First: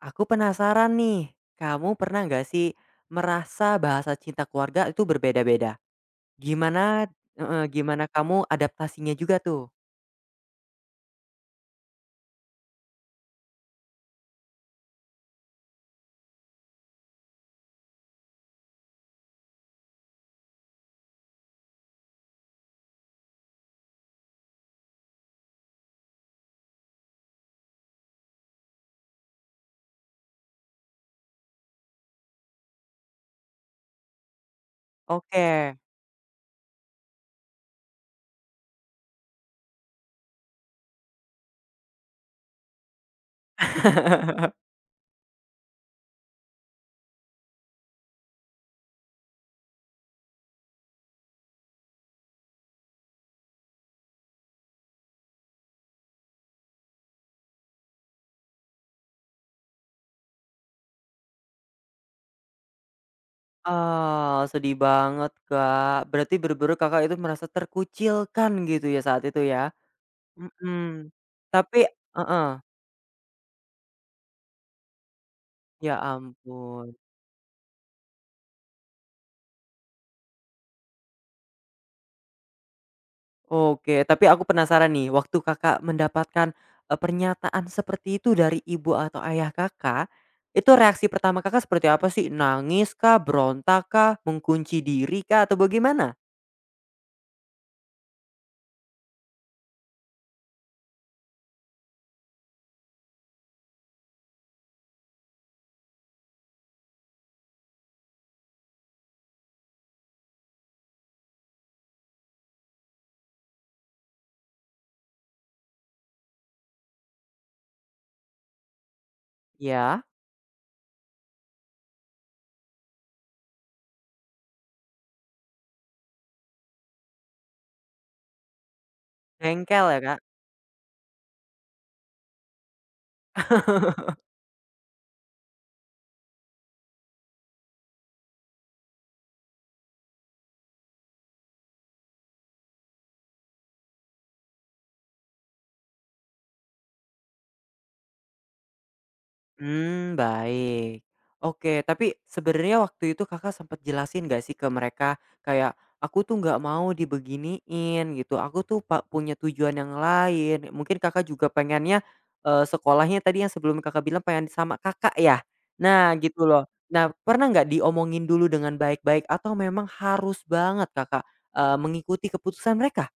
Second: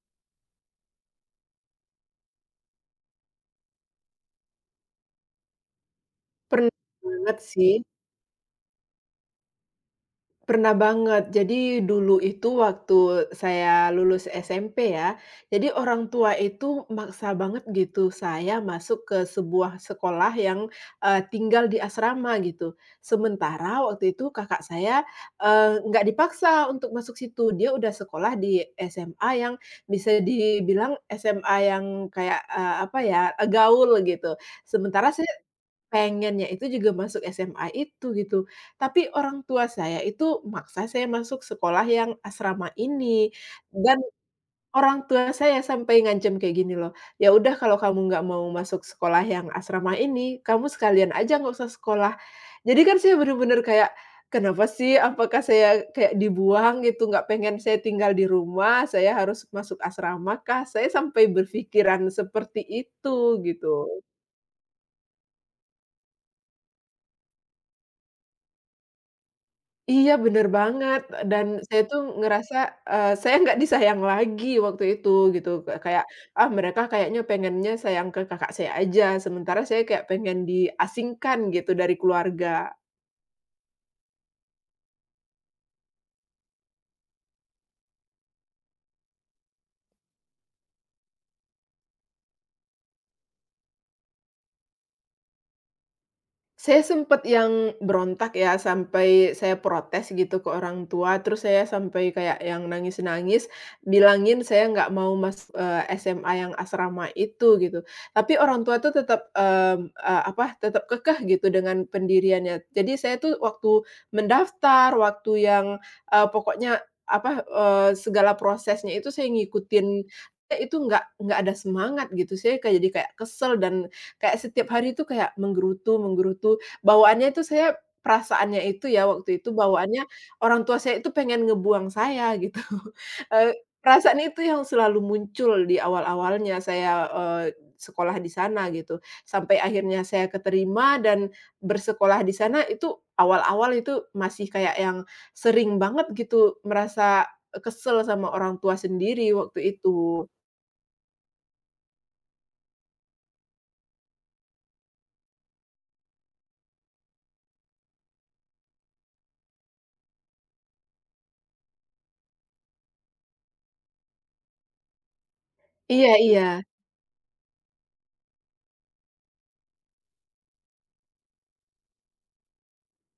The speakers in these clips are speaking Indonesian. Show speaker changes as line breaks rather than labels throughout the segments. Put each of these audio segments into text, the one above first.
Aku penasaran nih, kamu pernah nggak sih merasa bahasa cinta keluarga itu berbeda-beda?
Pernah
Gimana
banget
heeh,
sih,
gimana kamu adaptasinya juga tuh?
pernah banget. Jadi dulu itu waktu saya lulus SMP ya, jadi orang tua itu maksa banget gitu saya masuk ke sebuah sekolah yang, tinggal di asrama gitu. Sementara waktu itu kakak saya, nggak dipaksa untuk masuk situ, dia udah sekolah di SMA yang bisa dibilang SMA yang kayak, apa ya, gaul gitu. Sementara saya
Oke.
pengennya itu juga masuk SMA itu gitu, tapi orang tua saya itu maksa saya masuk sekolah yang asrama ini, dan orang tua saya sampai ngancam kayak gini loh, "Ya udah kalau kamu nggak mau masuk sekolah yang asrama ini, kamu sekalian aja nggak usah sekolah." Jadi kan saya bener-bener kayak, kenapa sih? Apakah saya kayak dibuang gitu, nggak pengen saya tinggal di rumah, saya harus masuk asrama kah? Saya sampai berpikiran seperti itu gitu.
Oh, sedih banget, Kak. Berarti berburu Kakak itu merasa terkucilkan gitu ya saat itu ya?
Iya, bener
Mhm.
banget, dan
Tapi
saya tuh
heeh,
ngerasa, saya nggak disayang lagi waktu itu gitu,
ya
kayak, ah, mereka
ampun.
kayaknya pengennya sayang ke kakak saya aja, sementara saya kayak pengen diasingkan gitu dari keluarga.
Oke, tapi aku penasaran nih, waktu Kakak mendapatkan, pernyataan seperti itu dari ibu atau ayah Kakak, itu reaksi pertama Kakak seperti apa sih? Nangis kah, berontak kah, mengunci diri kah, atau bagaimana?
Saya sempet yang berontak ya, sampai saya protes gitu ke orang tua, terus saya sampai kayak yang nangis-nangis, bilangin saya nggak mau SMA yang asrama itu, gitu. Tapi orang tua tuh tetap, tetap kekeh gitu dengan pendiriannya. Jadi saya tuh waktu mendaftar, waktu yang, pokoknya apa, segala prosesnya itu saya
Ya,
ngikutin, itu nggak ada semangat gitu, saya kayak jadi kayak kesel dan kayak setiap hari itu kayak menggerutu menggerutu, bawaannya itu saya perasaannya itu ya waktu itu
Jengkel
bawaannya
ya,
orang tua saya itu pengen ngebuang saya gitu, eee,
Kak?
perasaan itu yang selalu muncul di awal-awalnya saya, sekolah di sana gitu. Sampai akhirnya saya keterima dan bersekolah di sana itu awal-awal itu masih kayak yang sering banget gitu merasa, kesel sama orang tua sendiri waktu
Hmm,
itu.
baik. Oke, tapi sebenarnya waktu itu Kakak sempat jelasin nggak sih ke mereka kayak, "Aku tuh nggak mau dibeginiin," gitu, "aku tuh punya tujuan yang lain." Mungkin Kakak juga pengennya, sekolahnya tadi yang sebelum Kakak bilang pengen sama Kakak ya? Nah,
Iya
gitu
iya.
loh. Nah, pernah nggak diomongin dulu dengan baik-baik atau memang harus banget Kakak, mengikuti keputusan mereka?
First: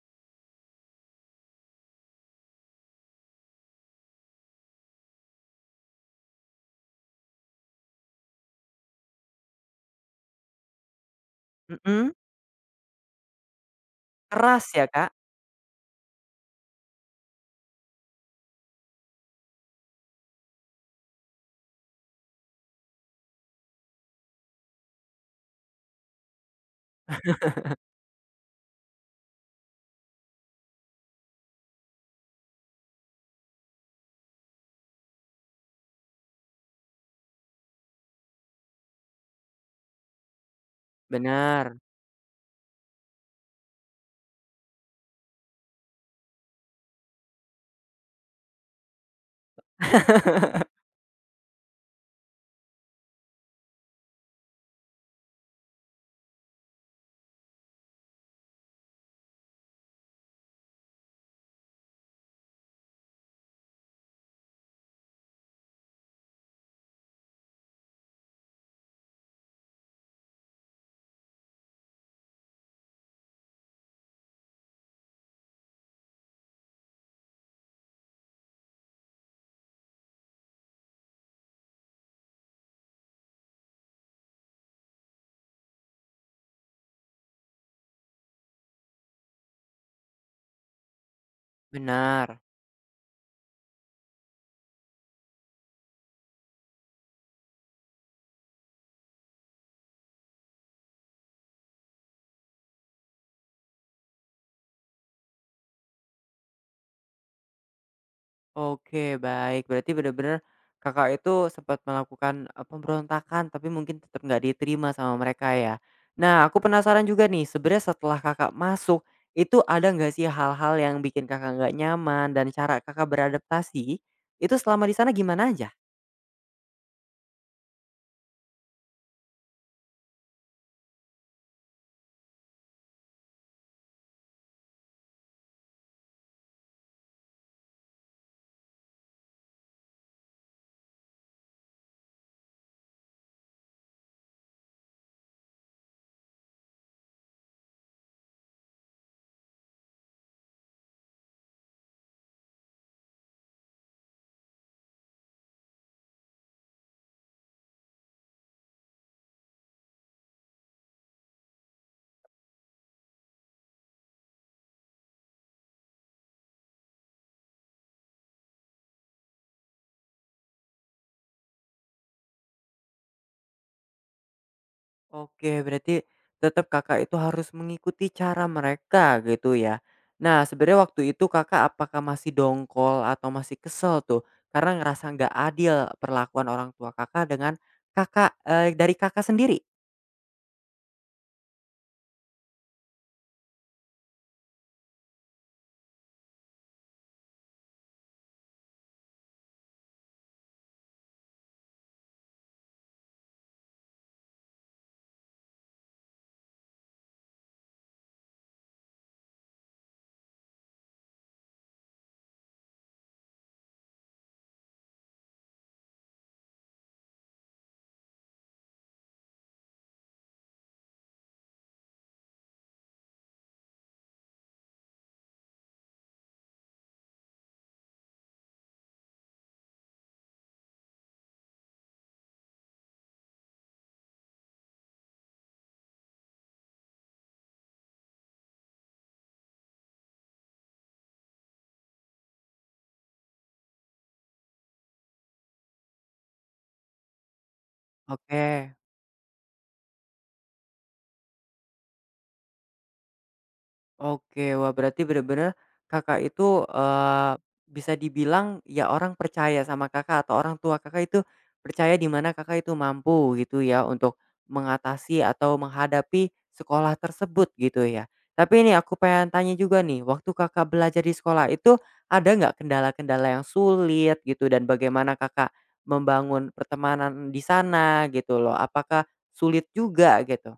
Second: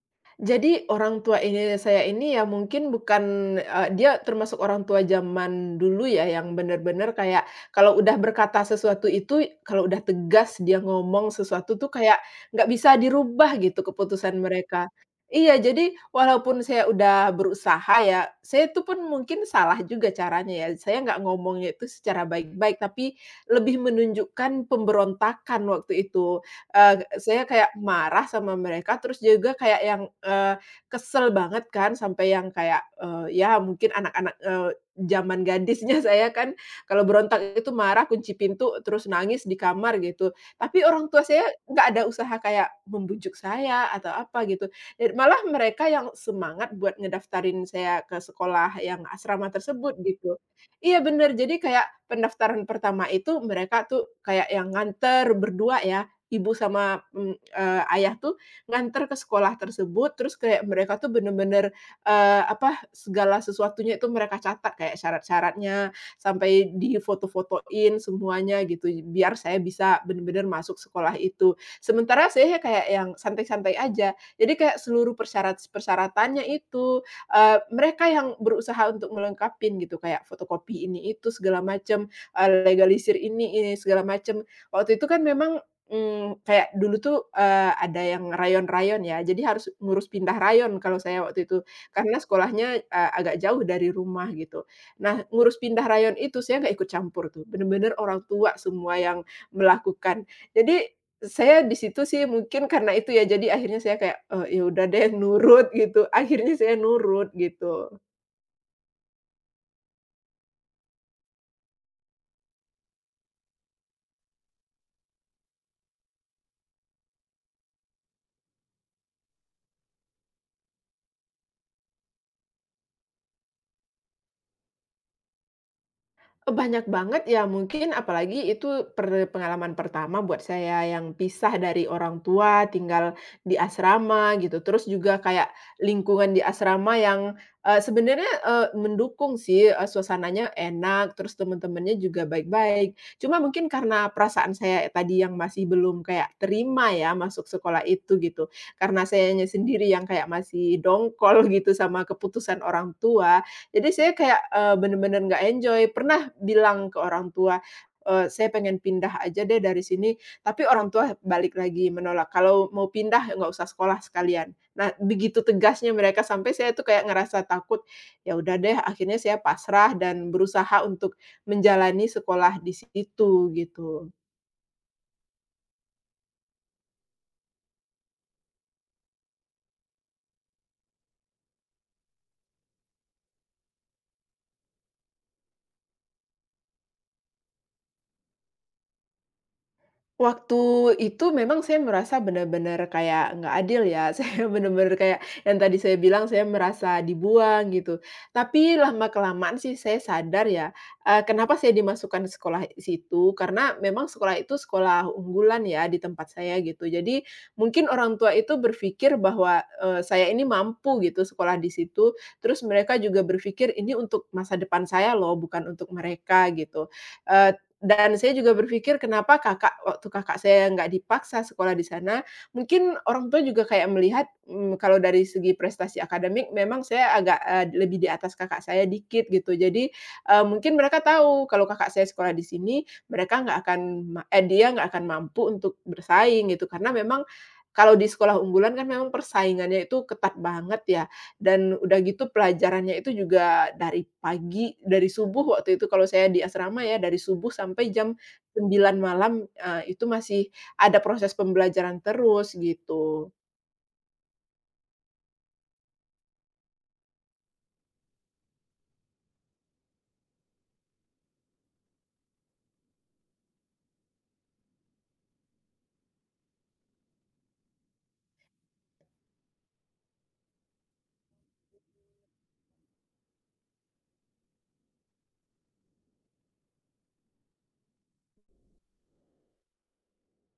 Jadi orang tua ini saya ini ya mungkin bukan, dia termasuk orang tua zaman dulu ya yang benar-benar kayak kalau udah berkata sesuatu itu, kalau udah tegas dia ngomong sesuatu tuh
Mhm,
kayak nggak bisa dirubah gitu keputusan
keras ya,
mereka.
Kak?
Iya, jadi walaupun saya udah berusaha ya, saya itu pun mungkin salah juga caranya ya, saya nggak ngomongnya itu secara baik-baik, tapi lebih menunjukkan pemberontakan waktu itu saya kayak marah sama mereka, terus juga kayak yang, kesel banget kan sampai yang kayak, ya mungkin anak-anak, zaman gadisnya saya kan kalau berontak itu marah, kunci pintu, terus nangis di kamar gitu. Tapi orang tua saya
Bener
nggak ada usaha kayak membujuk saya atau apa gitu, dan malah mereka yang semangat buat ngedaftarin saya ke sekolah yang asrama tersebut gitu. Iya bener, jadi kayak pendaftaran pertama itu mereka tuh kayak yang nganter berdua ya ibu sama, ayah tuh nganter ke sekolah tersebut, terus kayak mereka tuh bener-bener, segala sesuatunya itu mereka catat, kayak syarat-syaratnya, sampai di fotoin semuanya gitu, biar saya bisa bener-bener masuk sekolah itu. Sementara saya kayak yang santai-santai aja. Jadi kayak seluruh persyaratannya itu, mereka yang berusaha untuk melengkapin gitu, kayak fotokopi ini itu segala macam legalisir ini segala macam. Waktu itu kan memang kayak dulu tuh, ada yang rayon-rayon ya, jadi harus ngurus pindah rayon kalau saya waktu itu, karena
bener.
sekolahnya, agak jauh dari rumah gitu. Nah, ngurus pindah rayon itu saya nggak ikut campur tuh, bener-bener orang tua semua yang melakukan. Jadi, saya di situ sih mungkin karena itu ya, jadi akhirnya saya kayak, ya udah deh nurut gitu, akhirnya saya nurut gitu.
Oke, baik. Berarti benar-benar Kakak itu sempat melakukan, pemberontakan tapi mungkin tetap nggak diterima sama mereka ya. Nah, aku penasaran juga nih, sebenarnya setelah Kakak masuk, itu ada nggak sih hal-hal yang bikin Kakak nggak nyaman dan cara Kakak beradaptasi, itu selama di sana gimana aja?
Banyak banget ya mungkin apalagi itu pengalaman pertama buat saya yang pisah dari orang tua, tinggal di asrama gitu, terus juga kayak lingkungan di asrama yang, sebenarnya, mendukung sih, suasananya enak, terus teman-temannya juga baik-baik. Cuma mungkin karena perasaan saya tadi yang masih belum kayak terima ya masuk sekolah itu gitu, karena sayanya sendiri yang kayak masih dongkol gitu sama keputusan orang tua, jadi saya kayak, bener-bener nggak enjoy. Pernah bilang ke orang tua, "Saya pengen pindah aja deh dari sini," tapi orang tua balik lagi menolak, "Kalau mau pindah ya nggak usah sekolah sekalian." Nah, begitu tegasnya mereka sampai saya tuh kayak ngerasa takut. Ya udah deh, akhirnya saya pasrah dan berusaha untuk menjalani sekolah di situ, gitu.
Oke, berarti tetap Kakak itu harus mengikuti cara mereka gitu ya. Nah, sebenarnya waktu itu Kakak apakah masih dongkol atau masih kesel tuh? Karena ngerasa nggak adil perlakuan orang tua Kakak dengan Kakak, dari Kakak sendiri?
Waktu itu memang saya merasa benar-benar kayak nggak adil ya, saya benar-benar kayak yang tadi saya bilang saya merasa dibuang gitu. Tapi lama-kelamaan sih saya sadar ya, kenapa saya dimasukkan ke sekolah situ, karena memang sekolah itu sekolah unggulan ya di tempat saya gitu. Jadi mungkin orang tua itu berpikir bahwa, saya ini mampu gitu sekolah di situ, terus mereka juga berpikir ini untuk masa depan saya loh bukan untuk mereka gitu. Eee, dan saya juga berpikir kenapa Kakak waktu Kakak saya nggak dipaksa sekolah di sana, mungkin orang tua juga kayak melihat, kalau dari segi prestasi akademik memang saya agak, lebih di atas kakak saya dikit gitu. Jadi, mungkin mereka tahu kalau kakak saya sekolah di sini, mereka nggak akan dia nggak akan mampu untuk bersaing gitu. Karena memang kalau di sekolah unggulan kan memang persaingannya itu ketat banget ya. Dan udah gitu pelajarannya itu juga dari pagi, dari subuh waktu itu kalau saya di asrama ya, dari subuh sampai jam
Oke.
sembilan malam, itu masih ada proses pembelajaran terus gitu.
Oke, wah berarti bener-bener Kakak itu, eee, bisa dibilang ya orang percaya sama Kakak atau orang tua Kakak itu percaya di mana Kakak itu mampu gitu ya untuk mengatasi atau menghadapi sekolah tersebut gitu ya. Tapi ini aku pengen tanya juga nih, waktu Kakak belajar di sekolah itu ada nggak kendala-kendala yang sulit gitu dan bagaimana Kakak membangun pertemanan di sana gitu loh? Apakah sulit juga gitu?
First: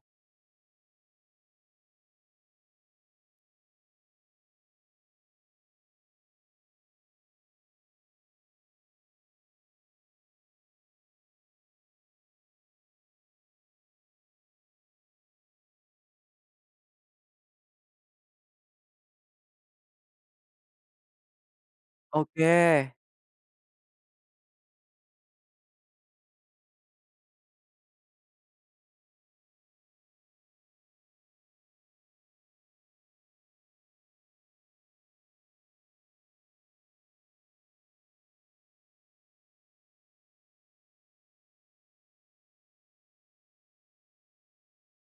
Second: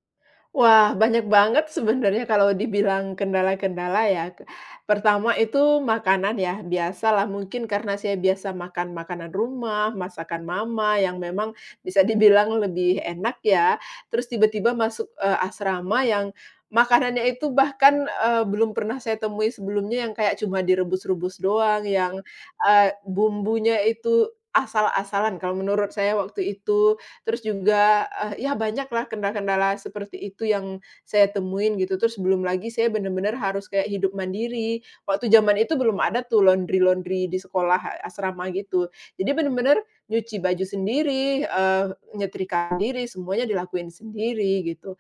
Wah, banyak banget sebenarnya kalau dibilang kendala-kendala ya. Pertama itu makanan ya, biasalah mungkin karena saya biasa makan makanan rumah, masakan mama yang memang bisa dibilang lebih enak ya, terus tiba-tiba masuk, asrama yang makanannya itu bahkan, belum pernah saya temui sebelumnya yang kayak cuma direbus-rebus doang, yang,
Oke,
bumbunya itu asal-asalan kalau menurut saya waktu itu. Terus juga, ya banyaklah kendala-kendala seperti itu yang saya temuin gitu. Terus belum lagi saya benar-benar harus kayak hidup mandiri. Waktu zaman itu belum ada tuh laundry-laundry di asrama gitu. Jadi benar-benar nyuci baju sendiri, nyetrika sendiri, semuanya dilakuin sendiri gitu.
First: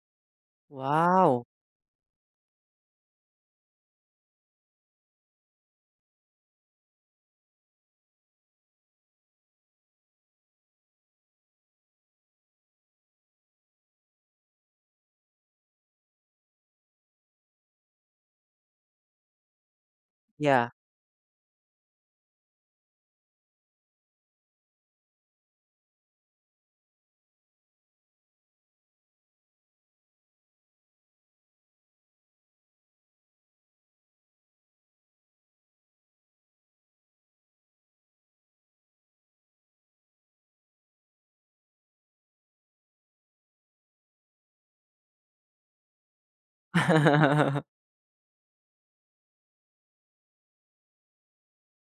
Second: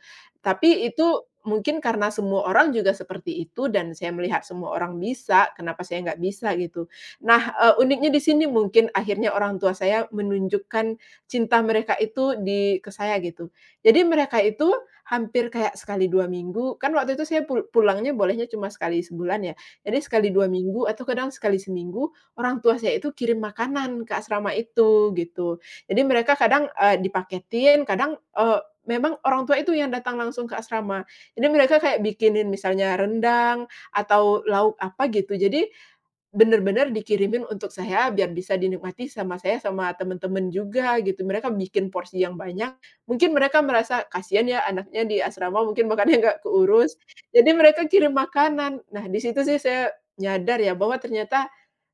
Tapi itu
wow,
mungkin karena semua orang juga seperti itu dan saya melihat semua orang bisa, kenapa saya nggak bisa gitu. Nah, uniknya di sini mungkin akhirnya orang tua saya menunjukkan cinta mereka itu ke saya gitu. Jadi mereka itu hampir kayak sekali 2 minggu, kan waktu itu saya pulangnya bolehnya cuma sekali sebulan ya. Jadi sekali dua
ya.
minggu atau kadang sekali seminggu, orang tua saya itu kirim makanan ke asrama itu gitu. Jadi mereka kadang, dipaketin, kadang, memang orang tua itu yang datang langsung ke asrama. Jadi mereka kayak bikinin misalnya rendang atau lauk apa gitu. Jadi bener-bener dikirimin untuk saya biar bisa dinikmati sama saya, sama temen-temen juga gitu. Mereka bikin porsi yang banyak, mungkin mereka merasa, "Kasihan ya anaknya di asrama mungkin makannya nggak keurus." Jadi mereka kirim makanan. Nah, di situ sih saya nyadar ya bahwa ternyata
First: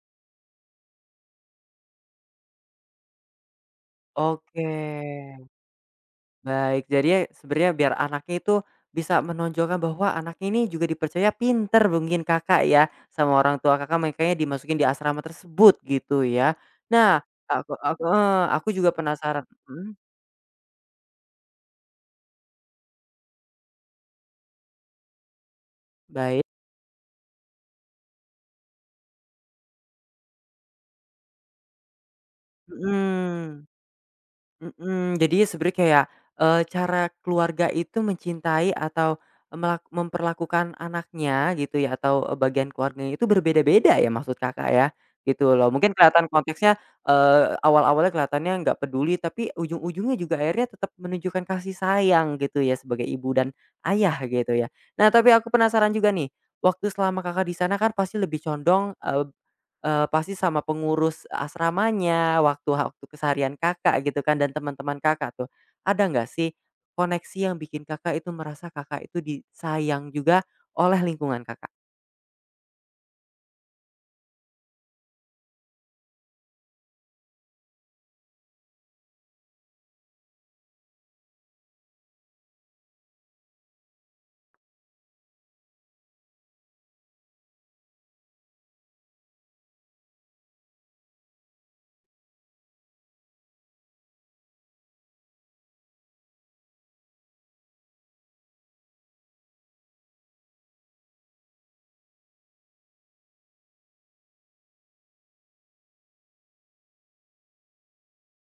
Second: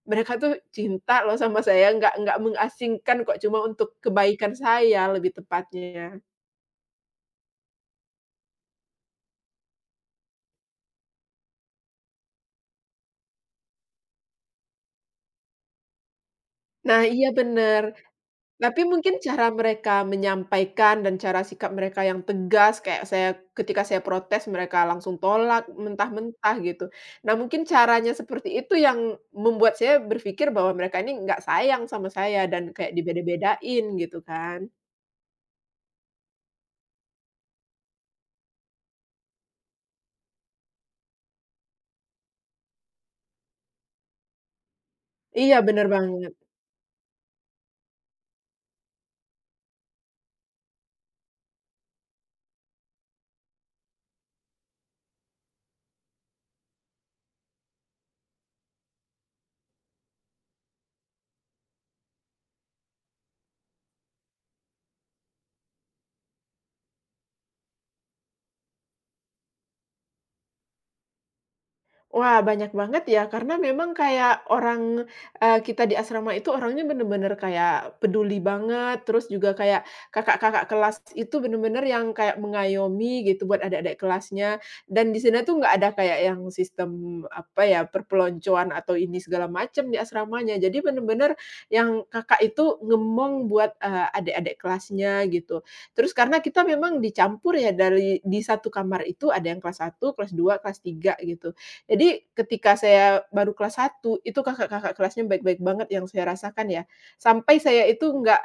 mereka tuh cinta loh sama saya, nggak mengasingkan kok, cuma untuk kebaikan
Oke,
saya lebih tepatnya.
baik. Jadi ya sebenarnya biar anaknya itu bisa menonjolkan bahwa anaknya ini juga dipercaya pinter mungkin Kakak ya, sama orang tua Kakak makanya dimasukin di asrama tersebut gitu ya.
Nah
Nah,
iya
aku
bener.
aku heeh, aku
Tapi
juga
mungkin cara
penasaran
mereka
mhm,
menyampaikan dan cara sikap mereka yang tegas, kayak saya ketika saya protes mereka langsung tolak
baik,
mentah-mentah gitu. Nah mungkin caranya seperti itu yang membuat saya berpikir bahwa mereka ini nggak sayang sama saya dan kayak
mhm.
dibeda-bedain gitu kan.
Mhm, jadi sebenarnya kayak, cara keluarga itu mencintai atau memperlakukan anaknya gitu ya atau, bagian keluarganya itu berbeda-beda ya maksud Kakak ya? Gitu
Iya
loh.
bener
Mungkin kelihatan
banget.
konteksnya, awal-awalnya kelihatannya nggak peduli tapi ujung-ujungnya juga akhirnya tetap menunjukkan kasih sayang gitu ya sebagai ibu dan ayah gitu ya. Nah, tapi aku penasaran juga nih, waktu selama Kakak di sana kan pasti lebih condong, pasti sama pengurus asramanya, waktu waktu keseharian Kakak gitu kan dan teman-teman Kakak tuh. Ada nggak sih koneksi yang bikin Kakak itu merasa Kakak itu disayang juga oleh lingkungan Kakak?
Wah, banyak banget ya, karena memang kayak orang, kita di asrama itu orangnya bener-bener kayak peduli banget, terus juga kayak kakak-kakak kelas itu bener-bener yang kayak mengayomi gitu buat adik-adik kelasnya, dan di sana tuh nggak ada kayak yang sistem, apa ya, perpeloncoan atau ini segala macam di asramanya. Jadi bener-bener yang kakak itu ngemong buat, adik-adik kelasnya gitu. Terus karena kita memang dicampur ya dari di satu kamar itu ada yang kelas satu kelas 2 kelas 3 gitu. Jadi ketika saya baru kelas satu, itu kakak-kakak kelasnya baik-baik banget yang saya rasakan ya. Sampai saya itu nggak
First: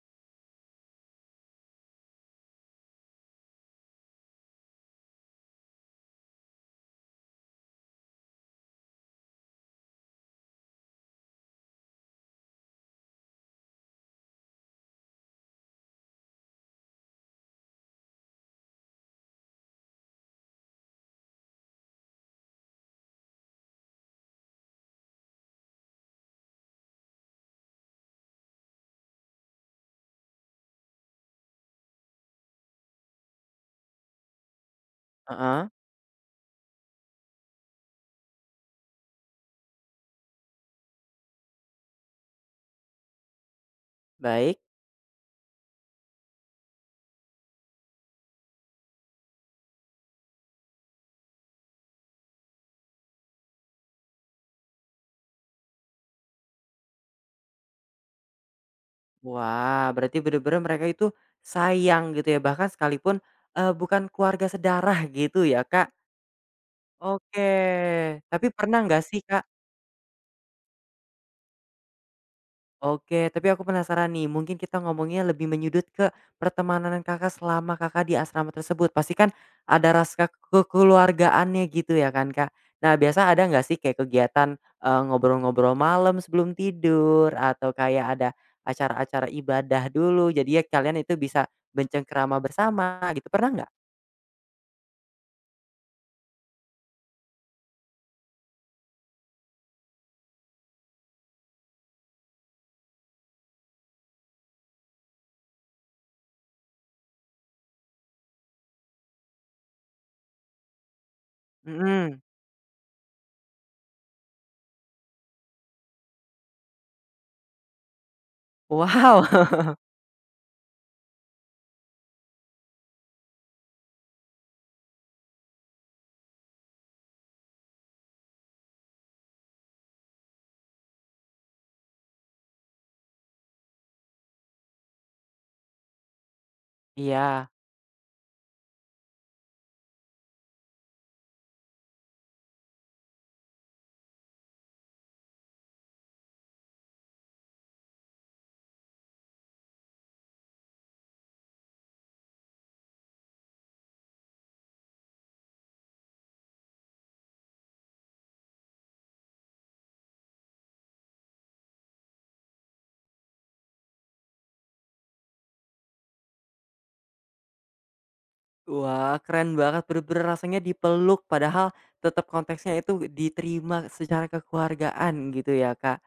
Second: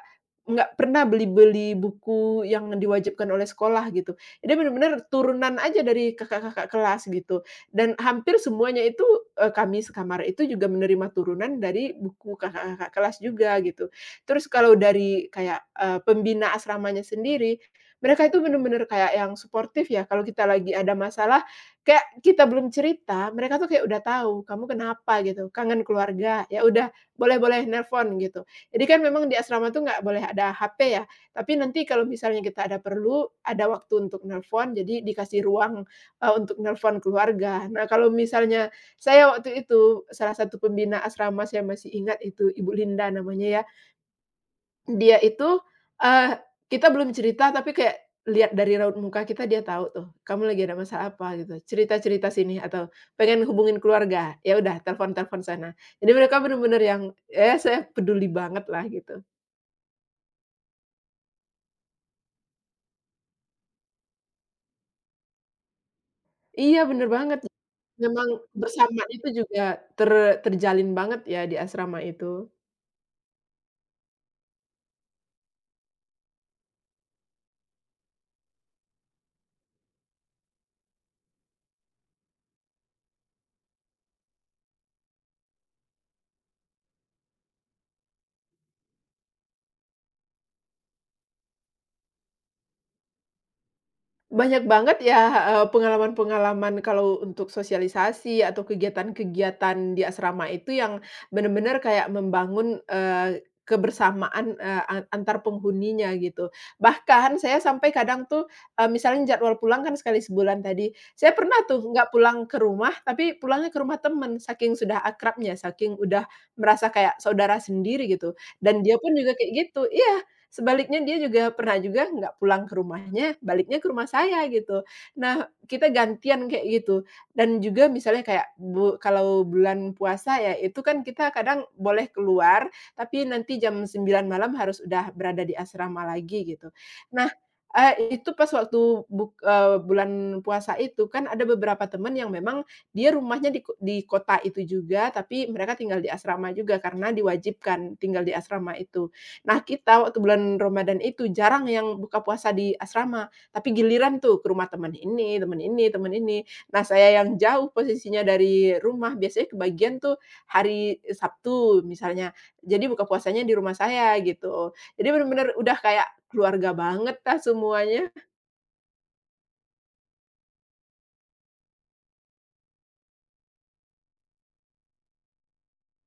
nggak pernah beli-beli buku yang diwajibkan oleh sekolah gitu. Jadi benar-benar turunan aja dari kakak-kakak kelas gitu. Dan hampir semuanya itu, kami sekamar itu juga menerima turunan dari buku kakak-kakak kelas juga gitu. Terus kalau dari kayak, pembina asramanya sendiri, mereka itu benar-benar kayak yang suportif ya, kalau kita lagi ada masalah kayak kita belum cerita, mereka tuh kayak udah tahu, "Kamu kenapa?" gitu, "Kangen keluarga." "Ya udah, boleh boleh, nelpon." gitu. Jadi kan memang di asrama tuh nggak boleh ada HP ya, tapi nanti kalau misalnya kita ada perlu, ada waktu untuk nelpon, jadi dikasih
Heeh,
ruang, untuk nelpon keluarga. Nah, kalau misalnya saya waktu itu, salah satu pembina asrama saya masih ingat itu Ibu Linda namanya ya,
baik.
dia itu, eee, kita belum cerita tapi kayak lihat dari raut muka kita dia tahu tuh, "Kamu lagi ada masalah apa?" gitu, "Cerita-cerita sini," atau, "Pengen hubungin keluarga?" "Ya udah telepon-telepon sana." Jadi mereka bener-bener yang, ya saya peduli banget lah gitu.
Wah, berarti bener-bener mereka itu sayang gitu ya, bahkan sekalipun, bukan keluarga sedarah gitu ya, Kak?
Iya bener banget,
Oke,
memang
tapi pernah nggak
bersamaan
sih,
itu
Kak.
juga ter terjalin banget ya di asrama itu.
Oke, tapi aku penasaran nih, mungkin kita ngomongnya lebih menyudut ke pertemanan Kakak selama Kakak di asrama tersebut. Pasti kan ada ras ke kekeluargaannya gitu ya kan, Kak? Nah, biasa ada nggak sih kayak kegiatan, ngobrol-ngobrol malam sebelum tidur atau kayak ada acara-acara ibadah dulu, jadi ya kalian itu bisa bercengkerama bersama gitu, pernah nggak?
Banyak banget ya, pengalaman-pengalaman kalau untuk sosialisasi atau kegiatan-kegiatan di asrama itu yang benar-benar kayak membangun, kebersamaan, eee, an antar penghuninya gitu. Bahkan saya sampai kadang tuh, misalnya jadwal pulang kan sekali sebulan tadi, saya pernah tuh nggak
Mhm.
pulang ke rumah, tapi pulangnya ke rumah temen, saking sudah akrabnya, saking udah merasa kayak saudara sendiri gitu, dan dia pun juga kayak
Wow.
gitu iya. Sebaliknya dia juga pernah juga nggak pulang ke rumahnya, baliknya ke rumah saya gitu. Nah, kita gantian kayak gitu. Dan juga misalnya kayak kalau bulan puasa ya, itu kan kita kadang boleh keluar, tapi nanti jam 9 malam harus udah berada di asrama lagi gitu. Nah,
Iya.
itu pas waktu bulan puasa itu kan ada beberapa teman yang memang dia rumahnya di di kota itu juga, tapi mereka tinggal di asrama juga karena diwajibkan tinggal di asrama itu. Nah, kita waktu bulan Ramadan itu jarang yang buka puasa di asrama, tapi giliran tuh ke rumah teman ini, teman ini, teman ini. Nah, saya yang jauh posisinya dari rumah biasanya kebagian tuh hari Sabtu misalnya. Jadi buka puasanya di rumah saya gitu. Jadi benar-benar udah kayak keluarga banget lah semuanya.
Wah, keren banget, bener-bener rasanya dipeluk padahal tetap konteksnya itu diterima secara kekeluargaan gitu ya, Kak.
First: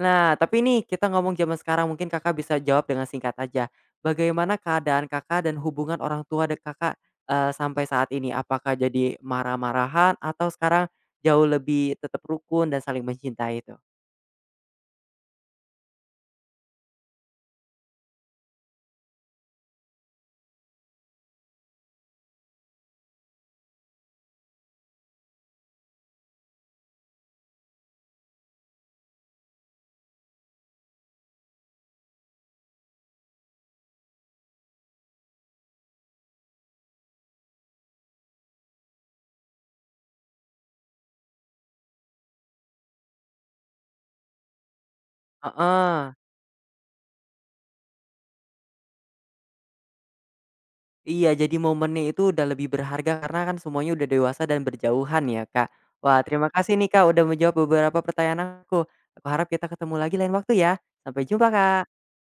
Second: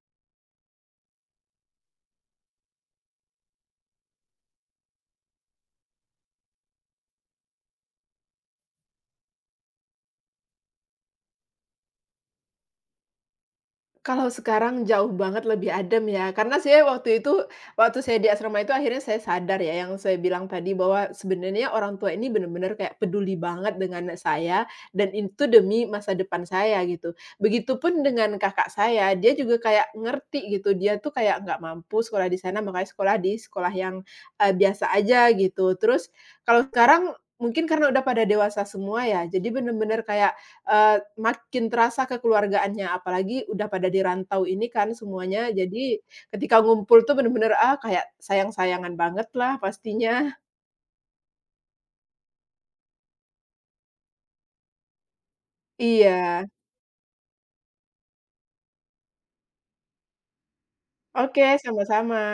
Nah, tapi ini kita ngomong zaman sekarang mungkin Kakak bisa jawab dengan singkat aja. Bagaimana keadaan Kakak dan hubungan orang tua Kakak, sampai saat ini? Apakah jadi marah-marahan atau sekarang jauh lebih tetap rukun dan saling mencintai itu?
Kalau sekarang jauh banget lebih adem ya, karena saya waktu itu, waktu saya di asrama itu akhirnya saya sadar ya yang saya bilang tadi bahwa sebenarnya orang tua ini benar-benar kayak peduli banget dengan saya dan itu demi masa depan saya gitu. Begitupun dengan kakak saya, dia juga kayak ngerti gitu, dia tuh kayak nggak mampu sekolah di sana makanya sekolah di sekolah yang, biasa aja gitu. Terus kalau sekarang mungkin karena udah pada dewasa semua ya, jadi benar-benar kayak makin terasa kekeluargaannya, apalagi udah pada dirantau ini kan semuanya, jadi
Heeh.
ketika ngumpul tuh bener-bener, ah, kayak sayang-sayangan banget lah pastinya.
Iya, jadi momennya itu udah lebih berharga karena kan semuanya udah dewasa dan berjauhan ya, Kak. Wah,
Iya.
terima kasih nih, Kak, udah menjawab beberapa pertanyaan aku. Aku harap kita ketemu lagi lain waktu ya. Sampai
Oke,
jumpa, Kak.
sama-sama.